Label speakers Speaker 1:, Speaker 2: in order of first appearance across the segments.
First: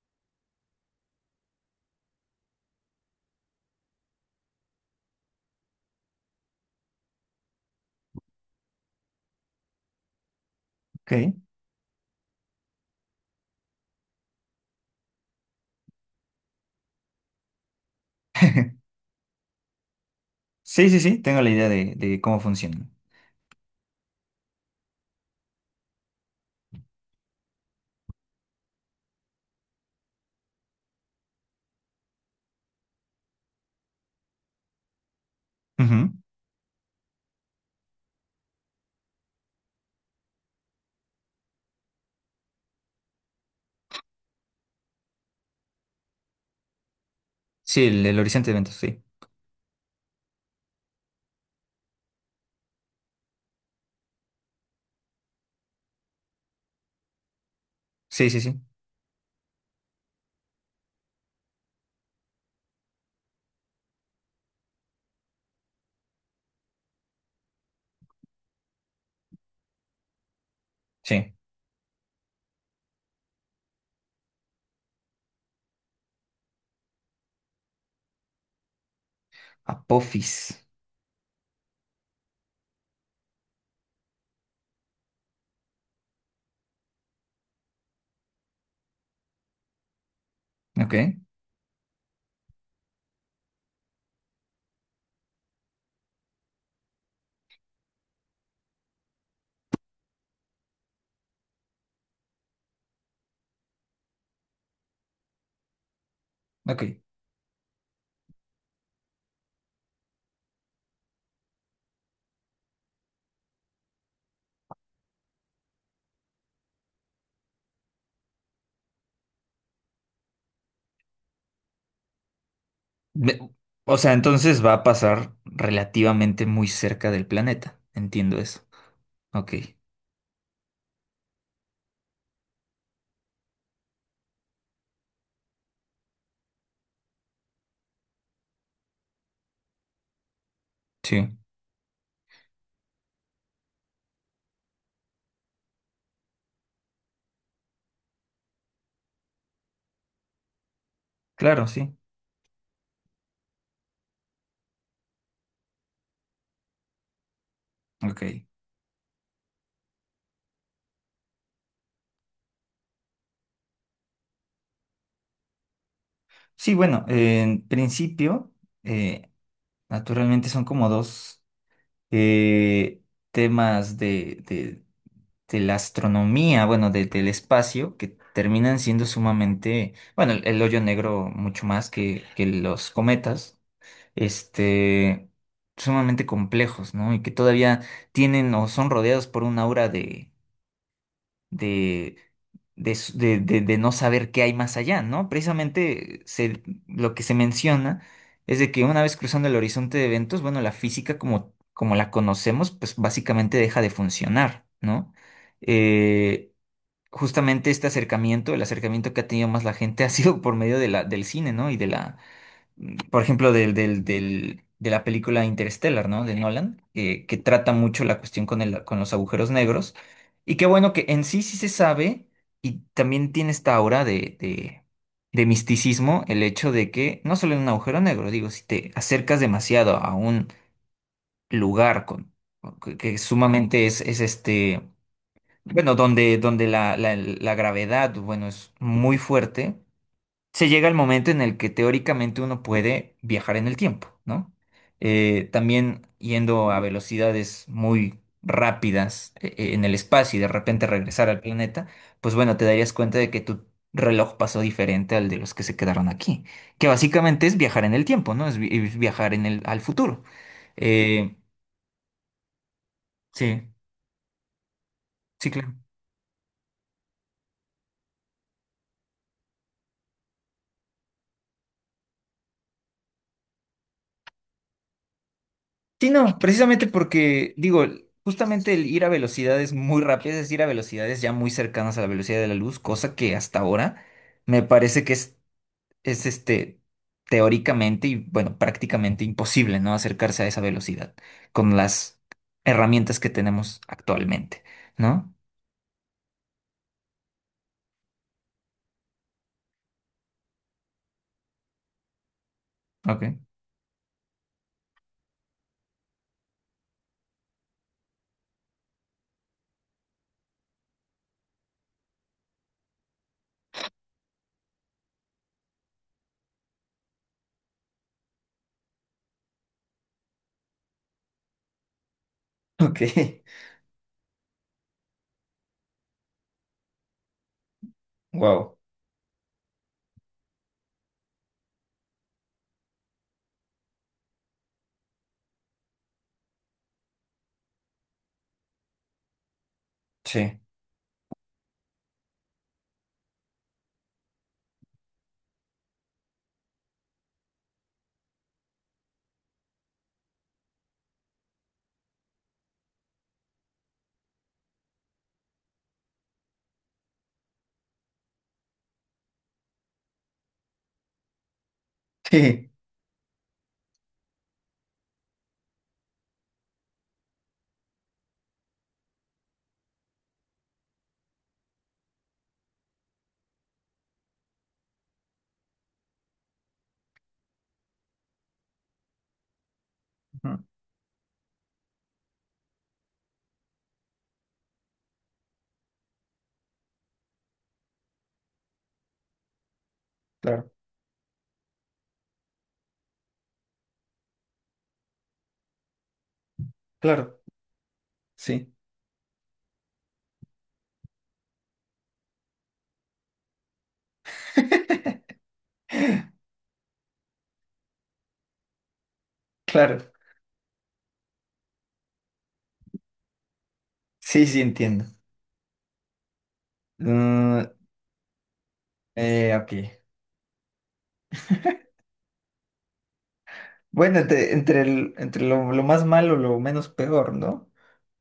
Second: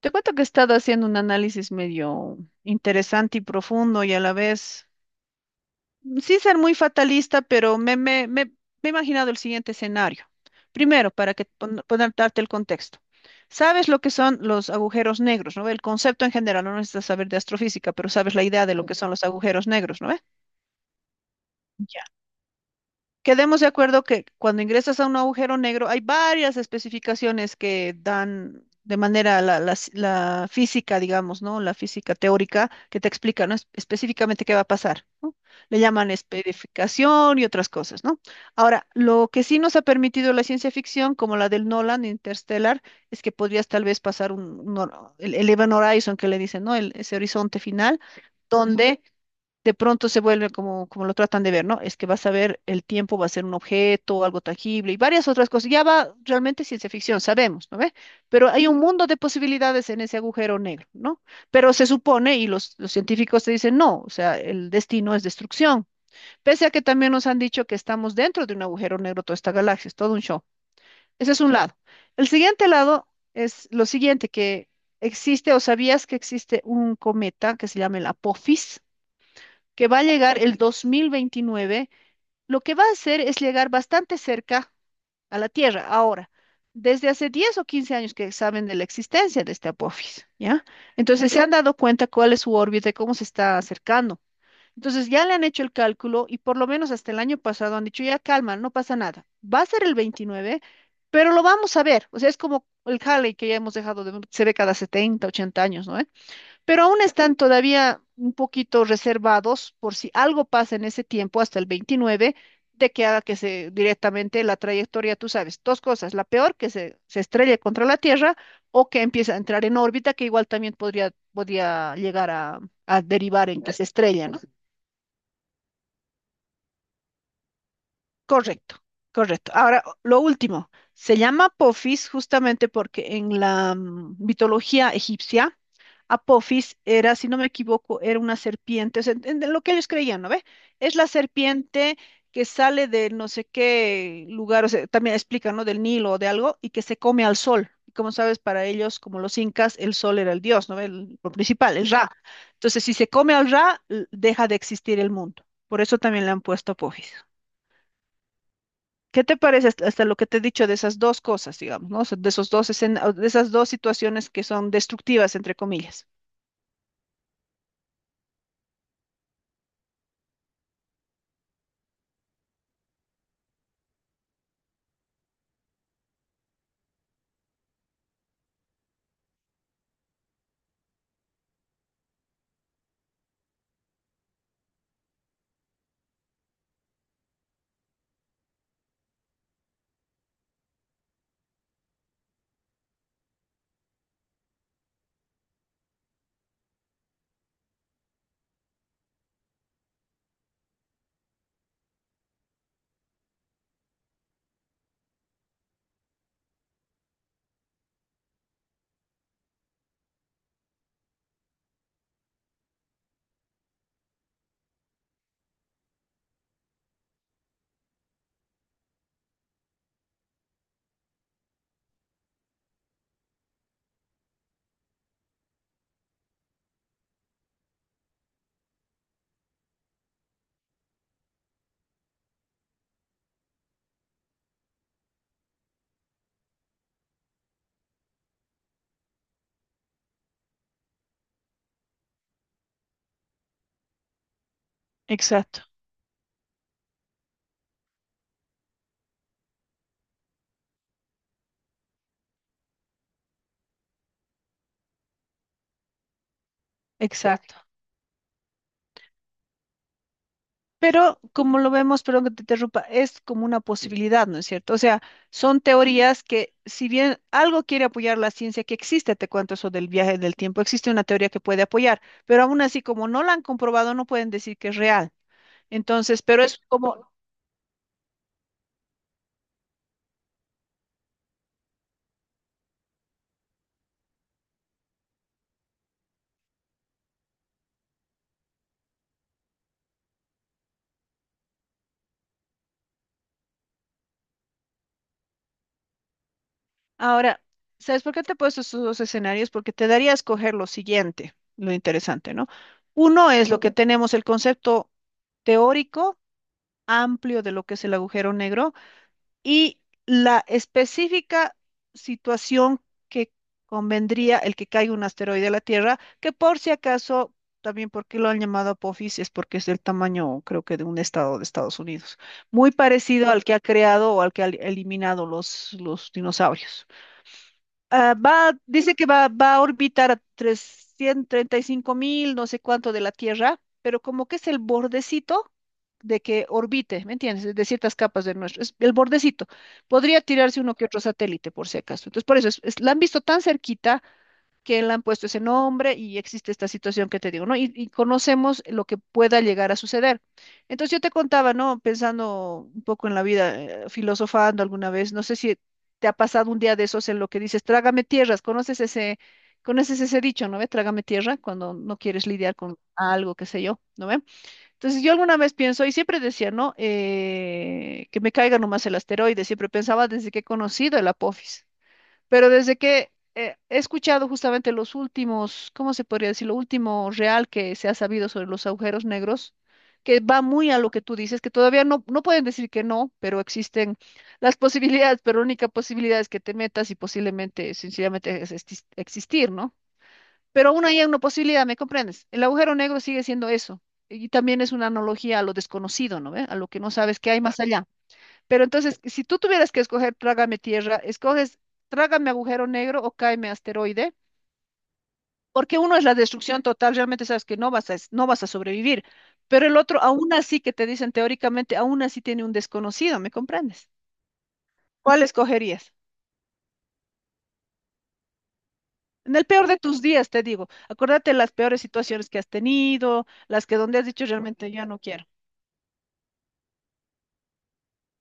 Speaker 1: Te cuento que he estado haciendo un análisis medio interesante y profundo y a la vez, sin ser muy fatalista, pero me he imaginado el siguiente escenario. Primero, para
Speaker 2: Ok.
Speaker 1: que poder darte el contexto. Sabes lo que son los agujeros negros, ¿no ve? El concepto en general, no necesitas saber de astrofísica, pero sabes la idea de lo que son los agujeros negros, ¿no ve?
Speaker 2: Sí, sí, sí, tengo la idea de, cómo funciona.
Speaker 1: Quedemos de acuerdo que cuando ingresas a un agujero negro hay varias especificaciones que dan de manera la física, digamos, ¿no? La física teórica que te explica, ¿no? es- específicamente qué va a pasar, ¿no? Le llaman
Speaker 2: Ujú.
Speaker 1: especificación y otras cosas, ¿no? Ahora, lo que sí nos ha permitido la ciencia ficción, como la del Nolan, Interstellar, es que podrías tal vez pasar el Event Horizon que le dicen, ¿no? Ese horizonte
Speaker 2: Sí,
Speaker 1: final,
Speaker 2: el horizonte de eventos,
Speaker 1: donde
Speaker 2: sí.
Speaker 1: de pronto se vuelve como lo tratan de ver, ¿no? Es que vas a ver el tiempo, va a ser un objeto, algo tangible y varias otras cosas. Ya va realmente ciencia ficción, sabemos, ¿no ve?
Speaker 2: Sí, sí,
Speaker 1: Pero
Speaker 2: sí.
Speaker 1: hay un mundo de posibilidades en ese agujero negro, ¿no? Pero se supone, y los científicos te dicen, no, o sea, el destino es destrucción. Pese a que también nos han dicho que estamos dentro de un agujero negro, toda esta galaxia, es todo un show. Ese
Speaker 2: Sí.
Speaker 1: es un lado. El siguiente lado es lo siguiente, que existe, o sabías que existe un cometa que se llama el Apophis, que va a llegar
Speaker 2: Apophis.
Speaker 1: el 2029, lo que va a hacer es llegar bastante cerca a la Tierra. Ahora, desde hace 10 o 15 años que saben de la existencia de este Apophis, ¿ya?
Speaker 2: Ok,
Speaker 1: Entonces se han dado cuenta cuál es su órbita y cómo se está acercando. Entonces ya le han hecho el cálculo y por lo menos hasta el año pasado han dicho, ya calma, no pasa nada. Va a ser el 29, pero lo vamos a ver. O sea, es como el Halley que ya hemos dejado de ver, se ve cada 70, 80 años, ¿no? Pero aún
Speaker 2: ok.
Speaker 1: están todavía un poquito reservados por si algo pasa en ese tiempo, hasta el 29, de que haga que se directamente la trayectoria, tú sabes, dos cosas, la peor, que se estrelle contra la Tierra o que empiece a entrar en órbita, que igual también podría, podría llegar a
Speaker 2: Me-
Speaker 1: derivar en que se
Speaker 2: o sea,
Speaker 1: estrella, ¿no?
Speaker 2: entonces va a pasar relativamente muy cerca del planeta. Entiendo eso.
Speaker 1: Correcto, correcto.
Speaker 2: Ok.
Speaker 1: Ahora, lo último, se llama Apophis justamente porque en la mitología egipcia, Apophis era, si no me equivoco, era una serpiente, o sea, en lo que ellos creían, ¿no ve? Es la
Speaker 2: Sí.
Speaker 1: serpiente que sale de no sé qué lugar, o sea, también explica, ¿no? Del Nilo o de algo, y que se come al sol. Y como sabes, para ellos, como los incas, el sol era el dios, ¿no ve? El, lo
Speaker 2: Claro,
Speaker 1: principal, el
Speaker 2: sí.
Speaker 1: Ra. Entonces, si se come al Ra, deja de existir el mundo. Por eso también le han puesto Apophis.
Speaker 2: Ok.
Speaker 1: ¿Qué te parece hasta, hasta lo que te he dicho de esas dos cosas, digamos, ¿no? O sea, de esos o de esas dos situaciones que son destructivas, entre comillas?
Speaker 2: Sí, bueno, en principio, eh, naturalmente son como dos eh, temas de, de la astronomía, bueno, del espacio, que terminan siendo sumamente, bueno, el hoyo negro mucho más que los cometas, este, sumamente complejos, ¿no? Y que todavía tienen o son rodeados por una aura de, de, de, de no saber qué hay más allá, ¿no? Precisamente lo que se menciona es de que una vez cruzando el horizonte de eventos, bueno, la física como, como la conocemos, pues básicamente deja de funcionar, ¿no? Eh, justamente este acercamiento, el acercamiento que ha tenido más la gente ha sido por medio de la, del cine, ¿no? Y de la, por ejemplo, de la película Interstellar, ¿no? De Nolan, que trata mucho la cuestión con el, con los agujeros negros. Y qué bueno que en sí sí se sabe y también tiene esta aura de, de misticismo el hecho de que no solo en un agujero negro, digo, si te acercas demasiado a un lugar con, que sumamente es este bueno, donde, donde la, la gravedad, bueno, es muy fuerte, se llega al momento en el que teóricamente uno puede viajar en el tiempo, ¿no?
Speaker 1: Exacto,
Speaker 2: También yendo a velocidades muy rápidas en el espacio y de repente regresar al planeta, pues bueno, te darías cuenta de que tu reloj pasó diferente al de los que se quedaron aquí, que básicamente
Speaker 1: exacto.
Speaker 2: es viajar en el tiempo, ¿no? Es viajar en el, al futuro.
Speaker 1: Pero
Speaker 2: Eh,
Speaker 1: como lo vemos, perdón que te interrumpa, es como una
Speaker 2: sí,
Speaker 1: posibilidad, ¿no es cierto? O sea,
Speaker 2: sí,
Speaker 1: son
Speaker 2: claro.
Speaker 1: teorías que, si bien algo quiere apoyar la ciencia que existe, te cuento eso del viaje del tiempo, existe una teoría que puede apoyar, pero aún así, como no la han comprobado, no pueden decir que es real.
Speaker 2: Sí,
Speaker 1: Entonces,
Speaker 2: no,
Speaker 1: pero es
Speaker 2: precisamente
Speaker 1: como.
Speaker 2: porque, digo, justamente el ir a velocidades muy rápidas es ir a velocidades ya muy cercanas a la velocidad de la luz, cosa que hasta ahora me parece que es este, teóricamente y bueno, prácticamente imposible, ¿no? Acercarse a esa velocidad con las herramientas que tenemos actualmente, ¿no?
Speaker 1: Ahora, ¿sabes por qué te he puesto estos dos escenarios? Porque te daría a escoger lo siguiente, lo interesante, ¿no? Uno
Speaker 2: Ok.
Speaker 1: es lo que tenemos el concepto teórico amplio de lo que es el agujero negro y la específica situación que convendría el que caiga un asteroide a la Tierra, que por si acaso, también porque lo han llamado Apophis, es porque es del tamaño, creo que de un estado de Estados Unidos, muy
Speaker 2: Ok.
Speaker 1: parecido al que ha creado o al que ha eliminado los dinosaurios. Ah, va,
Speaker 2: Wow.
Speaker 1: dice que va, va a orbitar a 335.000, no sé cuánto de la Tierra, pero como que es el bordecito de que orbite, ¿me entiendes? De ciertas capas de nuestro, es el bordecito. Podría
Speaker 2: Sí.
Speaker 1: tirarse uno que otro satélite, por si acaso. Entonces, por eso, la han visto tan cerquita que le han puesto ese nombre y existe esta situación que te digo, ¿no? Y conocemos lo que pueda llegar a suceder. Entonces yo te contaba, ¿no? Pensando un poco en la vida, filosofando alguna vez, no sé si te ha pasado un día de esos en lo que dices, trágame tierras, conoces ese dicho, ¿no ve? Trágame tierra cuando no quieres lidiar
Speaker 2: Sí.
Speaker 1: con algo, qué sé yo, ¿no ve? Entonces yo alguna vez pienso, y siempre decía, ¿no? Que me caiga nomás el asteroide, siempre pensaba desde que he conocido el Apophis. Pero desde que he escuchado justamente los últimos, ¿cómo se podría decir? Lo último real que se ha sabido sobre los agujeros negros, que va
Speaker 2: Ujú.
Speaker 1: muy a lo que tú dices, que todavía no, no pueden decir que no, pero existen las posibilidades, pero la única posibilidad es que te metas y posiblemente, sencillamente, es existir, ¿no? Pero
Speaker 2: Claro,
Speaker 1: aún hay una posibilidad, ¿me comprendes? El agujero negro sigue siendo eso. Y también es una analogía a lo desconocido, ¿no ve? A lo que no sabes que
Speaker 2: claro.
Speaker 1: hay más allá. Pero
Speaker 2: Sí,
Speaker 1: entonces, si tú tuvieras que escoger Trágame Tierra, escoges Trágame Agujero Negro o Cáeme Asteroide, porque uno es la destrucción total, realmente sabes que no vas a, no vas a sobrevivir, pero el otro,
Speaker 2: claro.
Speaker 1: aún así que te dicen teóricamente, aún así tiene un desconocido, ¿me comprendes?
Speaker 2: Sí, sí entiendo.
Speaker 1: ¿Cuál escogerías?
Speaker 2: Mm,
Speaker 1: En el peor
Speaker 2: ok.
Speaker 1: de tus días, te digo, acuérdate las peores situaciones que has tenido, las que donde has
Speaker 2: Bueno,
Speaker 1: dicho
Speaker 2: entre,
Speaker 1: realmente
Speaker 2: entre,
Speaker 1: ya no quiero.
Speaker 2: entre lo más malo, lo menos peor, ¿no?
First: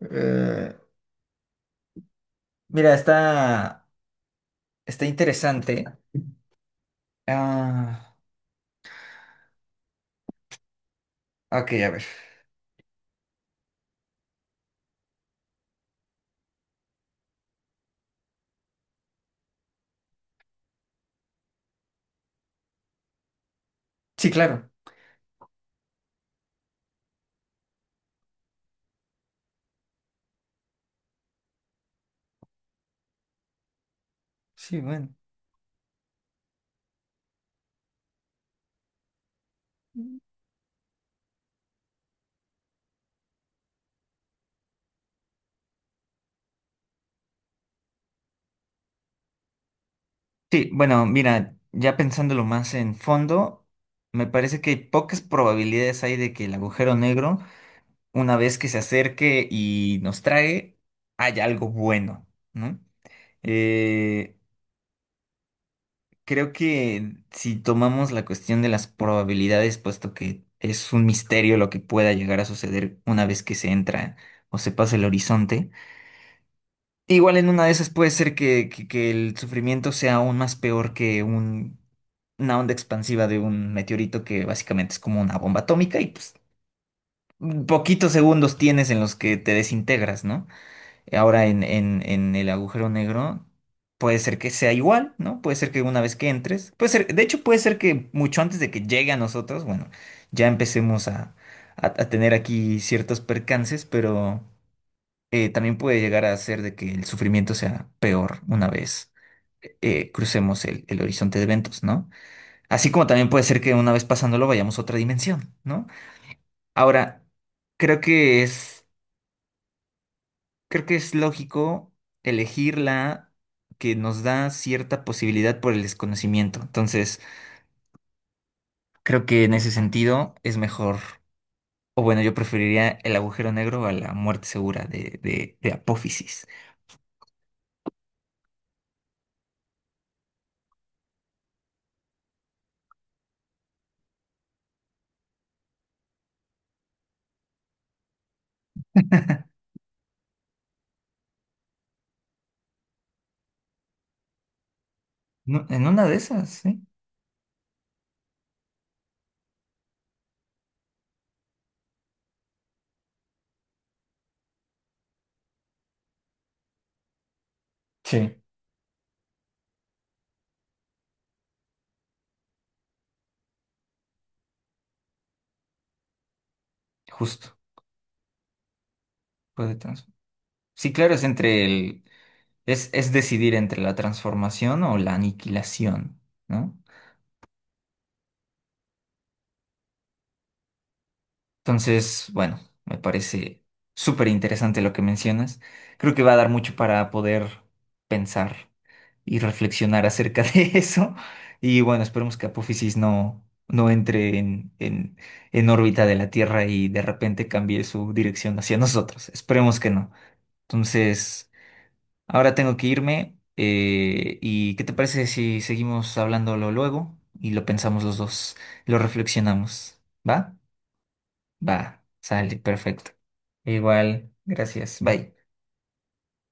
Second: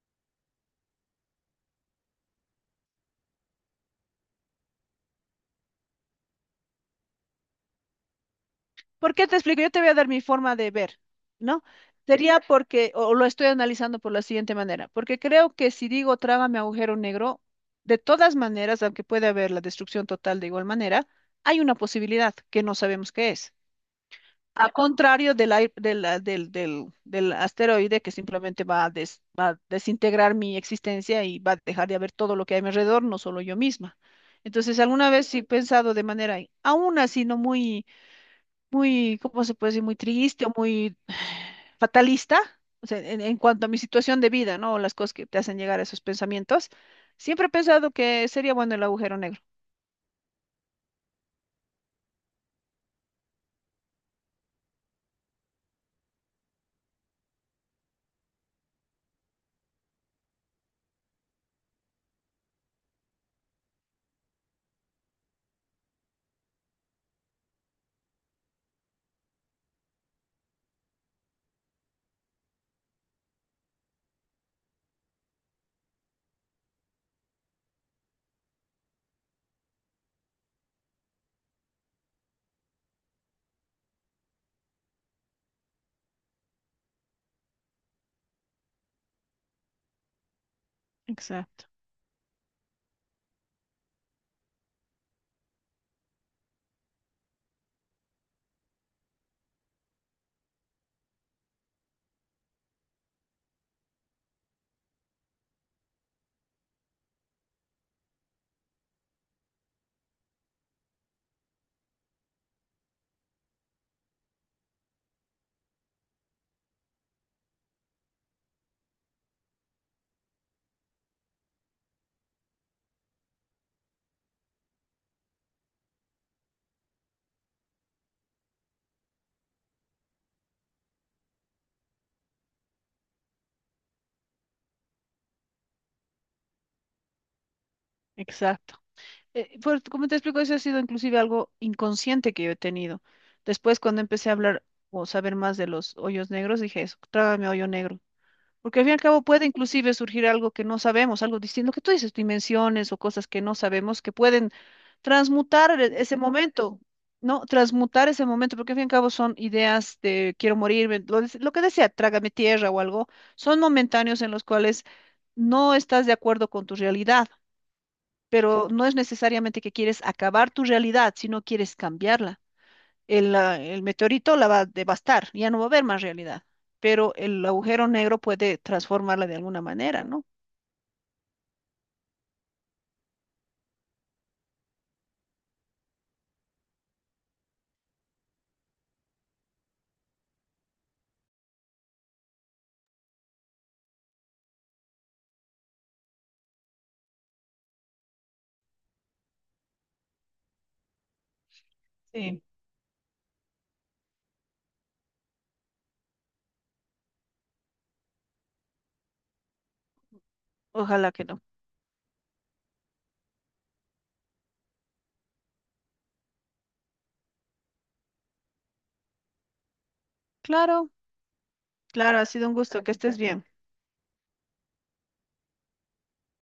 Speaker 2: Eh, mira, está, está interesante. Ah,
Speaker 1: ¿Por qué te explico? Yo te voy a dar mi forma de ver, ¿no?
Speaker 2: ok, a ver.
Speaker 1: Sería porque, o lo estoy analizando por la siguiente manera, porque creo que si digo trágame agujero negro, de todas maneras, aunque puede haber la destrucción total de igual manera, hay una posibilidad que no sabemos qué es.
Speaker 2: Sí, claro.
Speaker 1: A contrario del, ai- del, ah, del, del, del asteroide que simplemente va a, va a desintegrar mi existencia y va a dejar de haber todo lo que hay a mi alrededor, no solo yo misma. Entonces,
Speaker 2: Sí,
Speaker 1: alguna
Speaker 2: bueno.
Speaker 1: vez sí he pensado de manera, aún así, no ¿cómo se puede decir? Muy triste o muy fatalista, o sea, en cuanto a mi situación de vida, ¿no? Las cosas que te hacen llegar a esos pensamientos, siempre he pensado que sería bueno el agujero negro.
Speaker 2: Sí, bueno, mira, ya pensándolo más en fondo, me parece que pocas probabilidades hay de que el agujero negro, una vez que se acerque y nos trae, haya algo bueno, ¿no? Eh, creo que si tomamos la cuestión de las probabilidades, puesto que es un misterio lo que pueda llegar a suceder una vez que se entra o se pasa el horizonte, igual en una de esas puede ser que, que el sufrimiento sea aún más peor que una onda expansiva de un meteorito que básicamente es como una bomba atómica y pues poquitos segundos tienes en los que te desintegras, ¿no? Ahora en,
Speaker 1: Exacto,
Speaker 2: en el agujero negro puede ser que sea igual, ¿no? Puede ser que una vez que entres, puede ser, de hecho puede ser que mucho antes de que llegue a nosotros, bueno, ya empecemos a, a tener aquí ciertos percances, pero también puede llegar a ser de que el sufrimiento sea peor una vez crucemos el horizonte de eventos, ¿no? Así como también puede ser que una vez pasándolo vayamos a otra dimensión, ¿no? Ahora, creo que es... Creo que es lógico elegir la que nos da cierta posibilidad por el desconocimiento. Entonces, creo que en ese sentido es mejor, o bueno, yo preferiría el agujero negro a la muerte segura de, de Apófisis.
Speaker 1: exacto. Pues, como te explico, eso ha sido inclusive algo inconsciente que yo he tenido. Después, cuando empecé a hablar o saber más de los hoyos negros, dije eso, trágame hoyo negro. Porque al fin y al cabo puede inclusive surgir algo que no sabemos, algo distinto, lo que tú dices, dimensiones o cosas que no sabemos que pueden
Speaker 2: No,
Speaker 1: transmutar
Speaker 2: en una de
Speaker 1: ese
Speaker 2: esas,
Speaker 1: momento,
Speaker 2: sí.
Speaker 1: ¿no? Transmutar ese momento, porque al fin y al cabo son ideas de quiero morirme, lo que decía, trágame tierra o algo, son momentáneos en los cuales no estás de acuerdo con tu realidad,
Speaker 2: Sí,
Speaker 1: pero no es necesariamente que quieres acabar tu realidad, sino quieres cambiarla. El meteorito la va a devastar, ya no va a haber más realidad, pero el
Speaker 2: justo.
Speaker 1: agujero negro puede transformarla de alguna
Speaker 2: Puede
Speaker 1: manera,
Speaker 2: trans-
Speaker 1: ¿no?
Speaker 2: Sí, claro, es entre el... es decidir entre la transformación o la aniquilación, ¿no? Entonces, bueno, me parece súper interesante lo que mencionas. Creo que va a dar mucho para poder pensar y reflexionar acerca de eso. Y bueno, esperemos que Apófisis no, no entre en, en órbita de la Tierra y de repente cambie su dirección hacia nosotros. Esperemos que no.
Speaker 1: Ojalá que no.
Speaker 2: Entonces, ahora tengo que irme. ¿Y qué te parece si seguimos hablándolo luego y lo pensamos los dos, lo reflexionamos? ¿Va?
Speaker 1: Claro,
Speaker 2: Va,
Speaker 1: claro, ha sido un
Speaker 2: sale,
Speaker 1: gusto, que
Speaker 2: perfecto.
Speaker 1: estés bien.
Speaker 2: Igual, gracias. Bye.